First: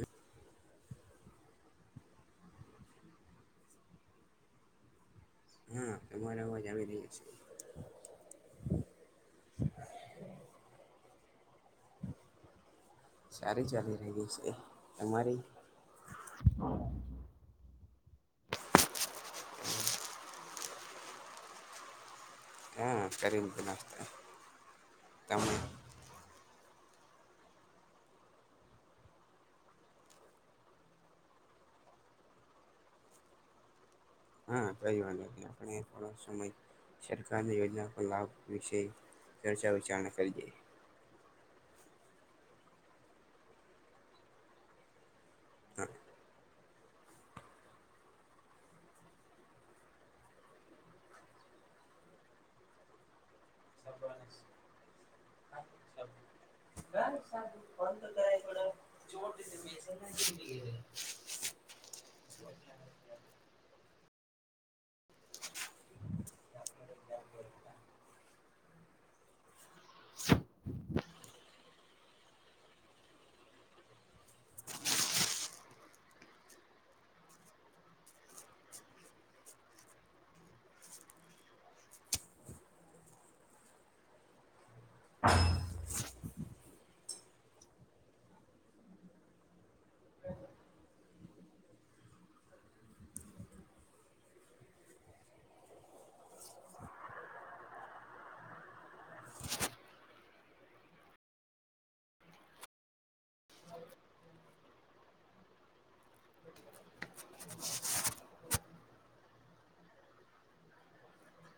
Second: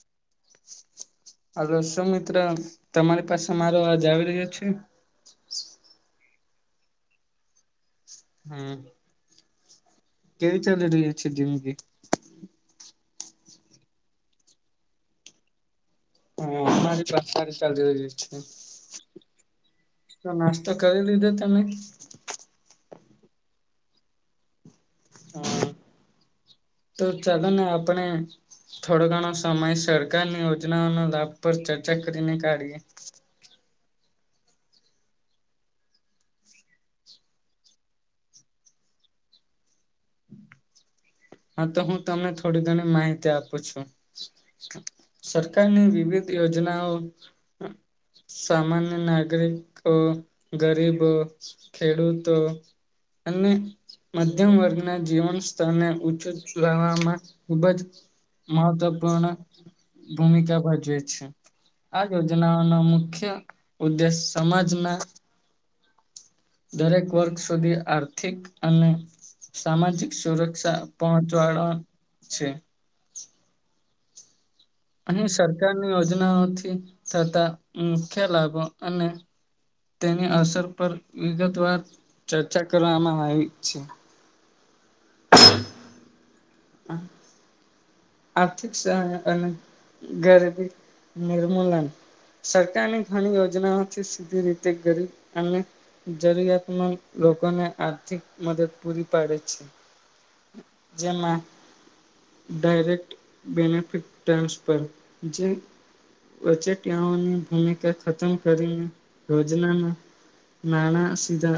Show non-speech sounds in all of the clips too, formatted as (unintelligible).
એક હલો સુ મિત્ર તમારી પાસે મારો આવાજ આવી રહ્યો છે હા તમારા અવાજ આવી રહ્યો છે હમ્મ કેવી ચાલી રહી છે જિંદગી સારી ચાલી રયુ છે અમારી (unintelligible) (unintelligible) તો નાસ્તો કરી લીધો તમે હા કરી મુકીયો નાસ્તો તમે હમ તો ચલો ને આપણે થોડો ઘણો સમય સરકારની યોજનાઓના લાભ પર ચર્ચા કરીને કાઢીએ હા કઈ વાંધ નથી આપણે થોડો સમય સરકારની યોજના પર લાભ વિશે ચર્ચા વિચારણા કરીએ હા તો હું તમને થોડી ઘણી માહિતી આપું છું સરકારની હા વિવિધ યોજનાઓ સામાન્ય નાગરિ કો ગરીબો ખેડૂતો અને મધ્યમ વર્ગના જીવન સ્તરને વામાં ખૂબ જ મહત્વપૂર્ણ ભૂમિકા ભજવે છે આ યોજનાઓ ન મુખ્ય ઉદ્દેશ સમાજના દરેક વર્ગ સુધી આર્થિક અને સામાજિક સુરક્ષા પહોંચાળવા છે. અહી સરકારની યોજનાઓથી થતા, મુખ્ય લાભો અને તેની અસર પર વિગત વાર ચર્ચા કરવામાં આવી છે. હા. આર્થિક સહાય અને ગરીબી નિર્મૂલન. સરકારની ઘણી યોજનાઓથી સીધી રીતે ગરીબ અને જરૂરિયાતમંદ લોકોને આર્થિક મદદ પૂરી પાડે છે. જેમાં. ડાયરેક્ટ બેનિફિટ, ટ્રાન્સફર જે વચેટીયાઓની ભૂમિકા ખતમ કરીને, યોજનામાં નાણા સીધા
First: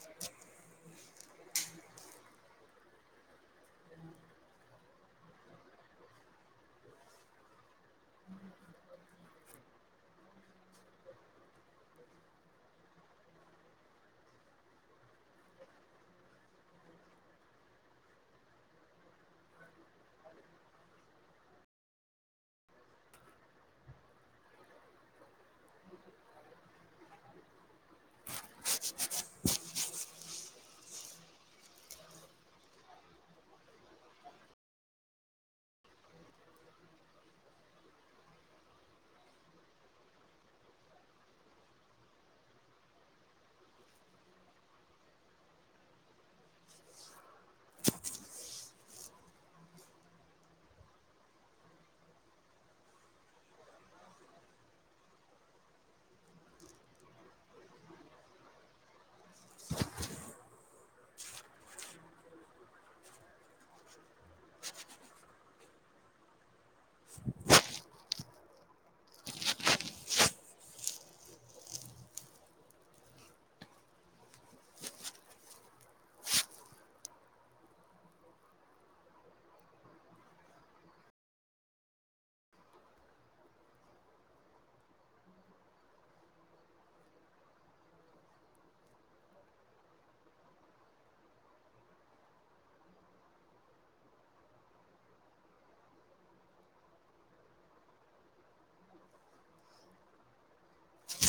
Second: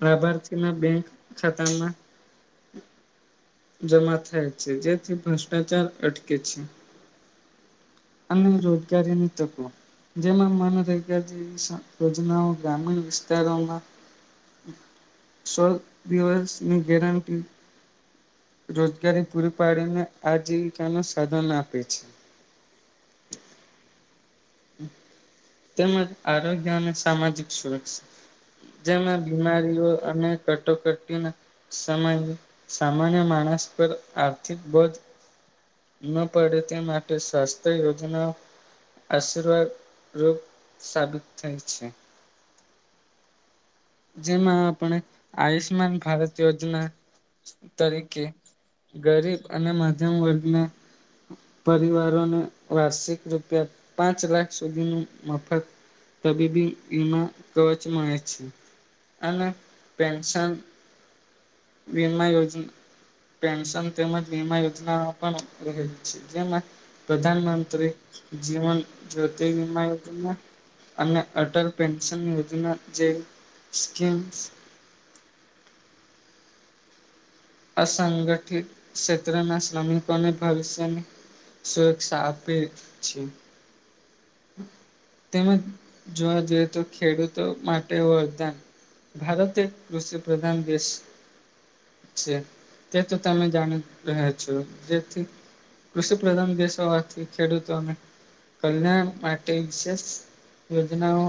લાભાર્થી ના બેંક ખાતામાં. જમા થાય છે, જેથી ભ્રષ્ટાચાર અટકે છે. અને રોજગારી ની તકો. જેમાં મન રગ જેવી યોજનાઓ, ગ્રામીણ વિસ્તારોમાં. સ દિવસની ગેરંટી. રોજગારી પૂરી પાડીને, આજીવિકા નુ સાધન આપે છે. તેમજ આરોગ્ય અને સામાજિક સુરક્ષા. જેમાં બીમારીઓ અને કટોકટીના સમાજ સામાન્ય માણસ પર આર્થિક બોધ. ના પડે તે, માટે સ્વસ્થ્ય યોજના. આશીર્વાદરૂપ સાબિત થાય છે. જેમાં આપણે આયુષ્માન ભારત યોજના. તરીકે ગરીબ અને મધ્યમ વર્ગને. પરિવારોને વાર્ષિક રૂપિયા પાંચ લાખ સુધીનું મફત. તબીબી એના કવચમાં આવે છે. અને પેન્શન વીમા યોજના. પેન્શન તેમજ વીમા યોજના પણ રહે છે, જેમાં પ્રધાન મંત્રી, જીવન જ્યોતિ, વીમા યોજના. અને અટલ પેન્શન યોજના જે સ્કીમ્સ. અસંગઠિત ક્ષેત્રના શ્રમિકોને ભવિષ્યની સુરક્ષા આપે છે. તેમજ જોવા જોઈએ, તો ખેડૂતો માટે વરદાન. ભારત એક કૃષિ પ્રધાન દેશ. તે તો તમે જાણી રહ્યા છો, જેથી કૃષિ પ્રધાન દેશ હોવાથી, ખેડૂતોને કલ્યાણ. માટે વિશે યોજનાઓ.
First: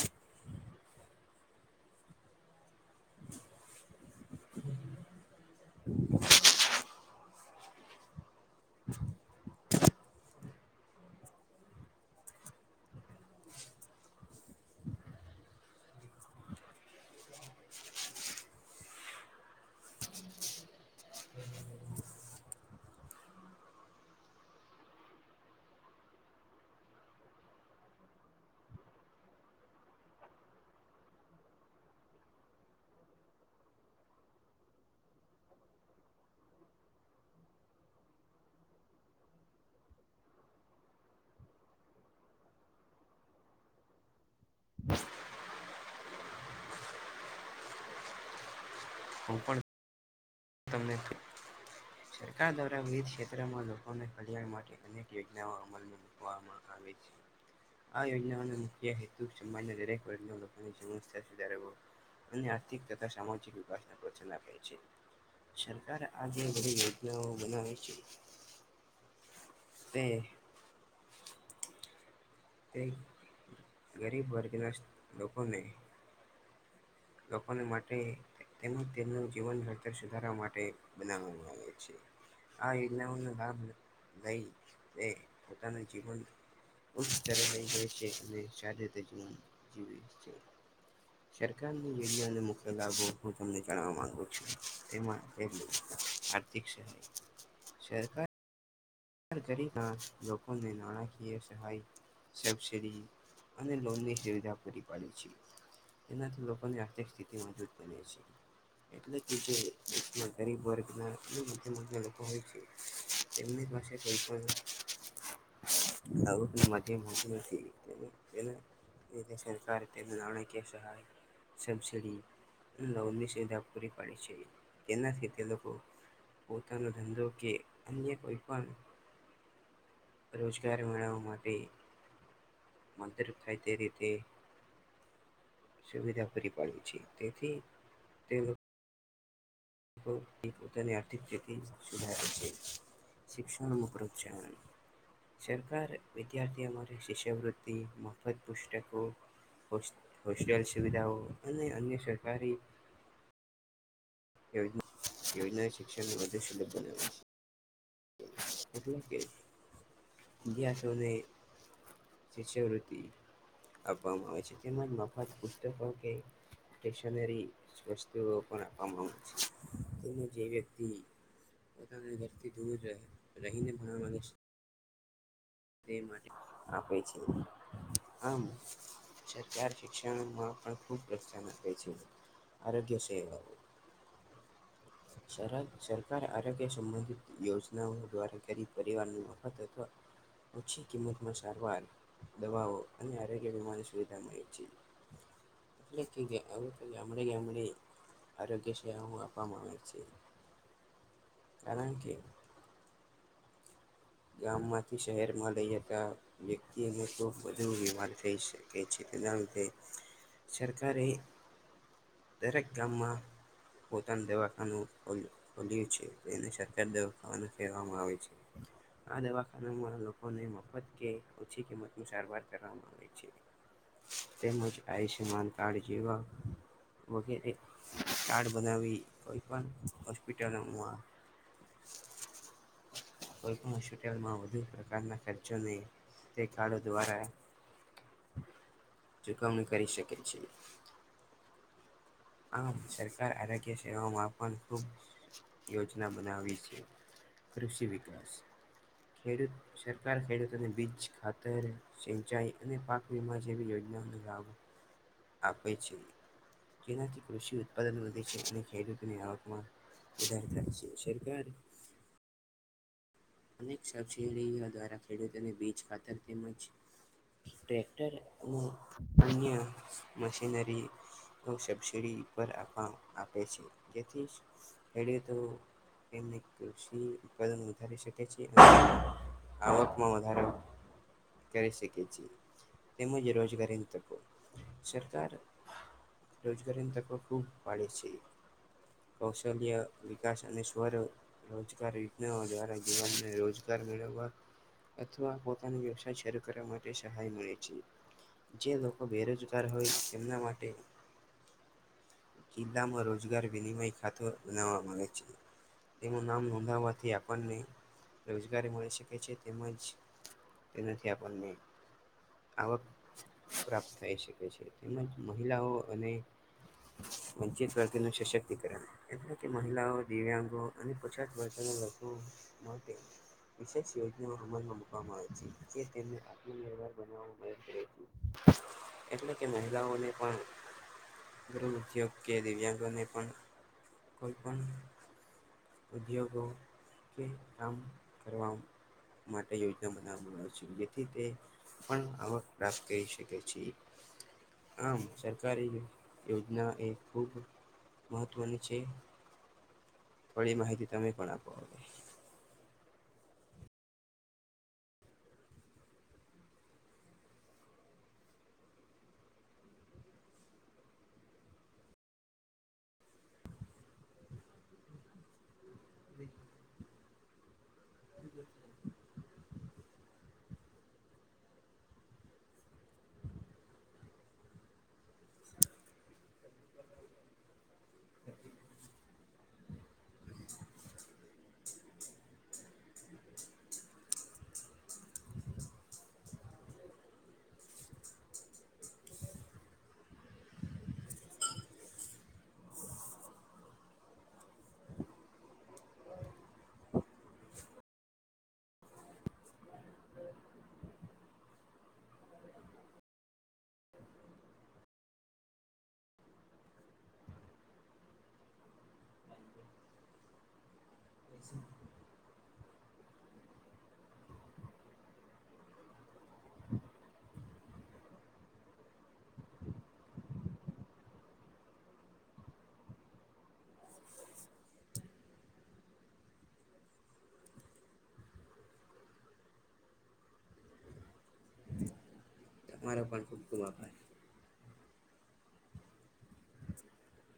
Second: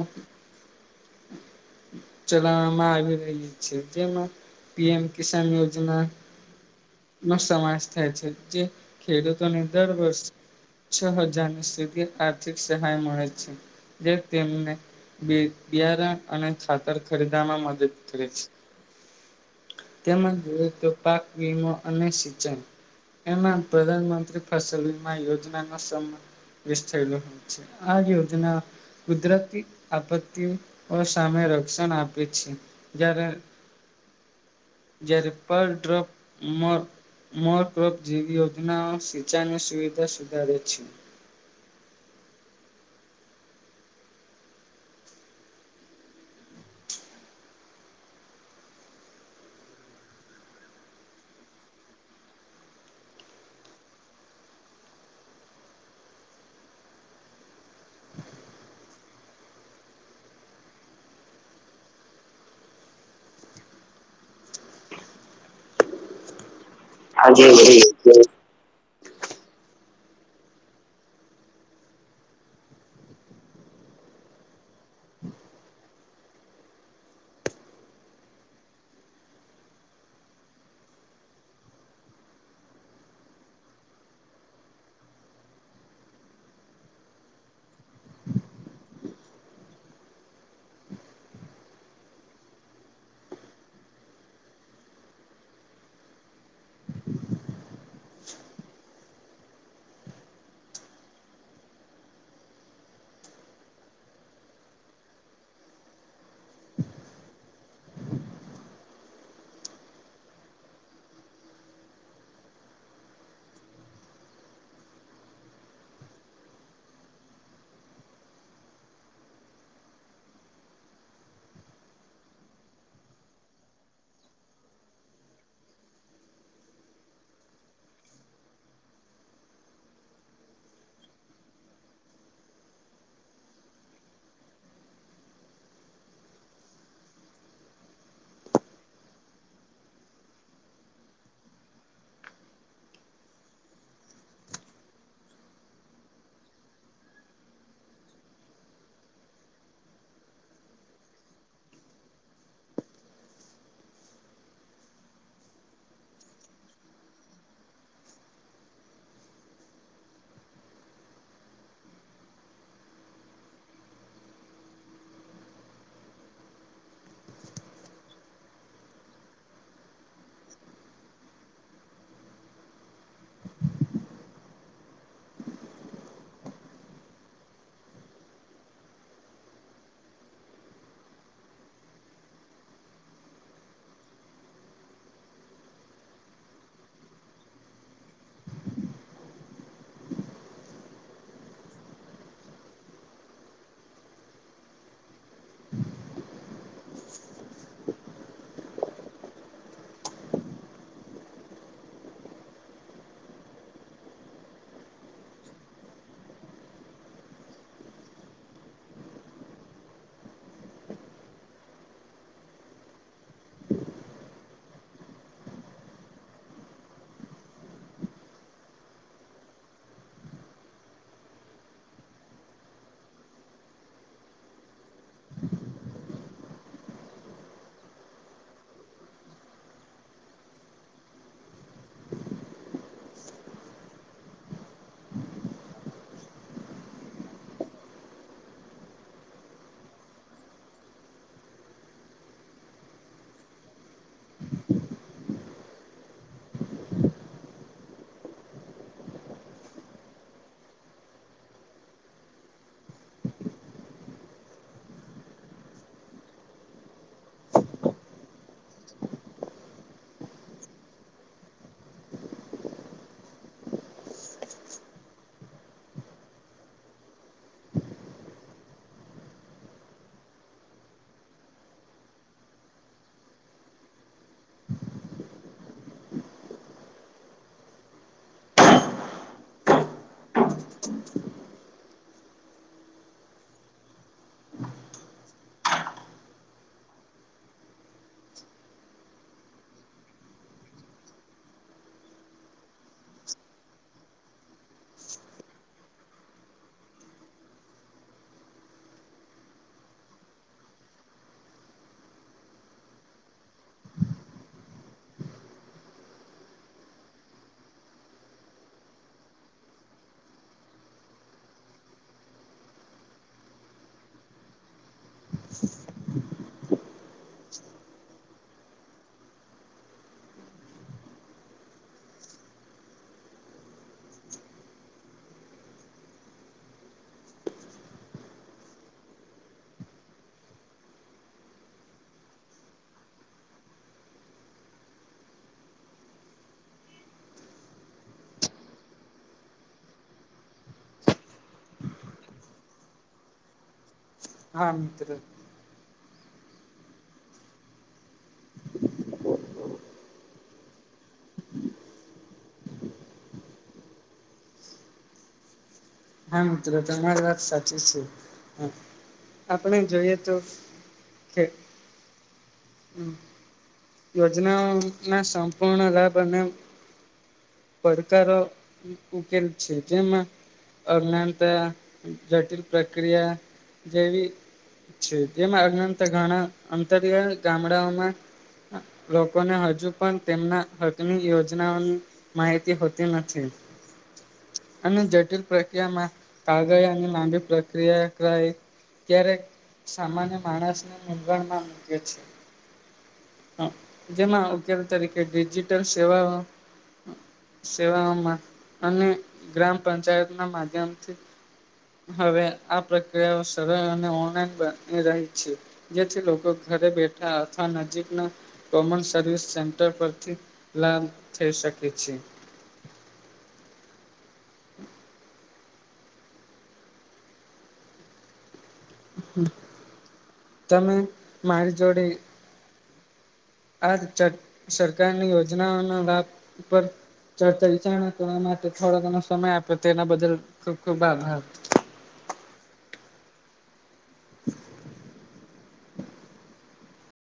ચલાવામાં આવી રહી છે, જેમાં પીએમ કિસાન યોજના. (unintelligible) થાય છે, જે ખેડૂતોને દર વર્ષે છ હજારની સુધી આર્થિક સહાય મળ છે, જે તેમને બિયારણ અને ખાતર ખરીદવામાં મદદ કરે છે. તે જ જોએ તો, પાક વીમો અને સિંચાઈ. એમાં પ્રધાનમંત્રી ફસલ વીમા યોજના નો સામેલ થયેલો. આ્યો ત ના (unintelligible) કુદરતી આપત્તિઓ સામે રક્ષણ આપે છે. જ્યારે પર ડ્રોપ મો ક્રોપ જીવી યોજના સિંચાઇનું સુવિધા સુધારે છે. (unintelligible) હું પણ. તમને સરકાર દ્વારા વિવિધ ક્ષેત્રમાં લોકોને કલ્યાણ માટે અનેક યોજનાઓ અમલમાં પવામાં આવેે છે. આ યોજનાઓનો મુખ્ય હેતુ સમાજના દરેક વર્ગના લોકોને સમ સુધારવો અને આર્થિક તથા સામાજિક વિકાસને પ્રોત્સાન આપે છે. સરકાર આગે વધળ યોજ છે. (unintelligible) તે એ ગરીબ વર્ગના લોકોને લોકોને માટે તેમજ તેમનું જીવન વળતર સુધારવા માટે બના લ છે. આ યોજનાઓનો લાભ લઈ તે પોતાના જીવન ઉ તરની જે છેષત્રને શદ તજીમ જીવી છે. મુખ્ય લાભો હું તમને જાણવા માંગુ છું તે છે શર (unintelligible) હર ઘરી ગ લોકોને નાણાકી સહાય સબસિડી અને લોન ની સુવિધા પૂરી પાડે છે. તેનાથી લોકોની આર્થિક સ્થિતિ મજબૂત બને છે. એટલે કે જે ગરીબ વર્ગ ના મધમ લોકો હોય છે. તેમમની પાસે કોઈપ આવુંને મું નથી એ જે તે સરકાર તેના નાણાકીય સહાય. સબસડી લોનની સુવિધા પૂરી પાડે છે, તેનાથી તે લોકો પોતાનો ધંધો કે અન્ય કોઈ પણ રોજગાર મેળવવા માટે મદર રૂપ થાય તે રીતે. સુવિધા પૂરી પાડી છે, તેથી તે એ પોધની આર્થિક પ્રતે સુધાર કર છે. શિક્ષણ મા પ્રોત્સાહન સરકાર વિદ્યાર્થીઓ માટે શિશ્યવૃત્તી મફત પુષ્ટકો હો હોસ્ટેલ સુવિધાઓ અને અન્ય સરકારી. યોજના શિક્ષણને વધુ સુલભ બનાવ. મતલબ કે વિદ્યાર્થી ઓને શિષ્યવૃત્તિ આવામાં છે, તેમાં માફાત બુજતો પા કે વસ્તુ આપવામાં આવે છે, જે વ્યક્તિ પોતાની ધરતી દૂર રહે રહીને ભણવા માગે જે. એ માટે આપે છે, આમ સરકાર શિક્ષણમાં પણ ખુબ પ્રોત્સાહન આપે છે. આરોગ્ય સેવાઓ (unintelligible) સરકાર આરોગ્ય સંબંધિત યોજનાઓ દ્વારા ગરીબ પરિવારની મફત અથવા ઓછી કિંમતમાં સારવાર દવાઓ અને આરોગ્ય વીમાની સુવિધા મળે છે. એટલે કે ગયા થઈ ગામડે ગામડે. આરોગ્ય સેવાઓ આપવામાં આવે છે, કારણ કે ગામમાંથી શહેરમાં લઈ જતા વ્યક્તિને તો બધું બીમાર થઈ શકે છે, તેના ‍ લીધે સરકારારે દરેક ગામમાં પોતાના દવાખનું ખલ ખોલ્યું છે, એને સરકાર દ્વા ખાવાનું કહેવામાં આવે છે. આ દવાખાનામાં લોકોને મફત કે ઓછી કિંમત ન સારવાર કરવામાં આવે છે. તેમજ આયુષ્માન કાર્ડ જીવા વગેરે કાર્ડ બનાવી કોઈ પણ હોસ્પિટલો મા (inaudible) કોય પણ હોમાં વધુ પ્રકારના ખર્ચો કારડો દ્વારા ચુકવણી કરી શકે છે. આમ સરકાર આરોગ્ય સેવાઓમાં પણ ખૂબ યોજના બનાવી છે, કૃષિ વિકાસ ખેડૂત સરકાર ખેડૂતોને બીજ ખાતર સિંચાઈ અને પાક વીમા જેવી યોજનાને લાભ આપે છે, જેનાથી કૃષિ ઉત્પાદન વધે છે, અને ખેડૂતોની આવકમા વિદાર્થ છે સરકાર અનેક સબસેરીઓ દ્વારા ખેડૂતોને બીજ ખાતર તેમજ ટ્રેક્ટર અને અન્ય મશીનરી સબસડી પર આપ આપે છે, જેથી ખેડ તો એને કૃષિ ઉત્પાદન વધારી શકે તેથી આવકમાં વધારો કરી શકી તેમ રોજગારીની તકો સરકાર રોજગારી ત ખૂબ પાળે છે. કૌશલ્ય વિકાસ અને સ્વર રોજગાર યોજનાઓ દ્વારા મને રોજગાર મેળગ અથવા પોતાનો વ્યવસાય શરૂ કરવા માટે સહાય મળે છે. જે લોકો બેરોજગાર હોય તેમના માટે કિલ્લામાં રોજગાર વિનિમય ખાતો નવાવામાંગ છે. તેનું નામ નોંધાવવાથી આપણને રોજગારી મળી શકે છે તેમજ તેનાથી આપણને આવક પ્રાપ્ત થઈ શકે છે તેમજ મહિલાઓ અને વંચી પ્રતિનું સશક્તિકરણ એટલે કે મહિલાઓ દિવ્યાંગો અને પછાત વર્ષના લોકો માટે વિશેષ યોજનાઓ અમલમાં મૂકવામાં આવે છે, જે તેમને આત્મનિર્ભર બનાવવામાં મદદ કરે છે. હ એટલે કે મહિલાઓને પણ ગૃહ ઉદ્યોગ કે દિવ્યાંગોને પણ કોઈ પણ ઉદ્યોગો કે કામ કરવા માટે યોજના બનાવવામાં છે, જેથી તે પણ આવક પ્રાપ્ત કરી શકે છે, હા આમ મિત્ર સરકારી યોજના એ ખૂબ મહત્વની છે. થોળી માહિતી તમે પણ આપો હા મિત્રો તમારી વાત સાચી છે. આપણે જોઈએ તો કે યોજનાઓના સંપૂર્ણ લાભ અને પડકારો ઉકેલ છે જેમાં અજ્ઞાનતા, જટિલ પ્રક્રિયા જેવી છે તેમા ઘણા અંતરિયાળ ગામડાઓમાં લોકોને હજુ પણ તેમના હકની યોજનાઓની માહિત હોતી નથી અને જટિલ પ્રક્રિયામાં કાગળ અને લાંબી પ્રક્રિયા ત્યારે સામાન્ય માણસને મુંજવણમાં મૂકે છે. હ જેમાં ઉકેલ તરીકે ડિજિટલ સેવાઓ સેવાઓમાં અને ગ્રામપંચાયત ના માધ્યમથી. હવે આ પ્રક્રિયાઓ સરળ અને ઓનલાઈન બની રહી છે. જેથી લોકો ઘરે બેઠા અથવા નજીકના કોમન સર્વિસ સેન્ટર પરથી લાભ થઈ શકે છે. તમે મારી જોડે આ સરકારની યોજનાઓના લાભ પર ચર્ચા વિચારણા કરવા માટે થોડો ઘણો સમય આપ્યો તો તેના બદલ ખુબ ખુબ આભાર તમારો પણ ખૂબ ખુબ આભાર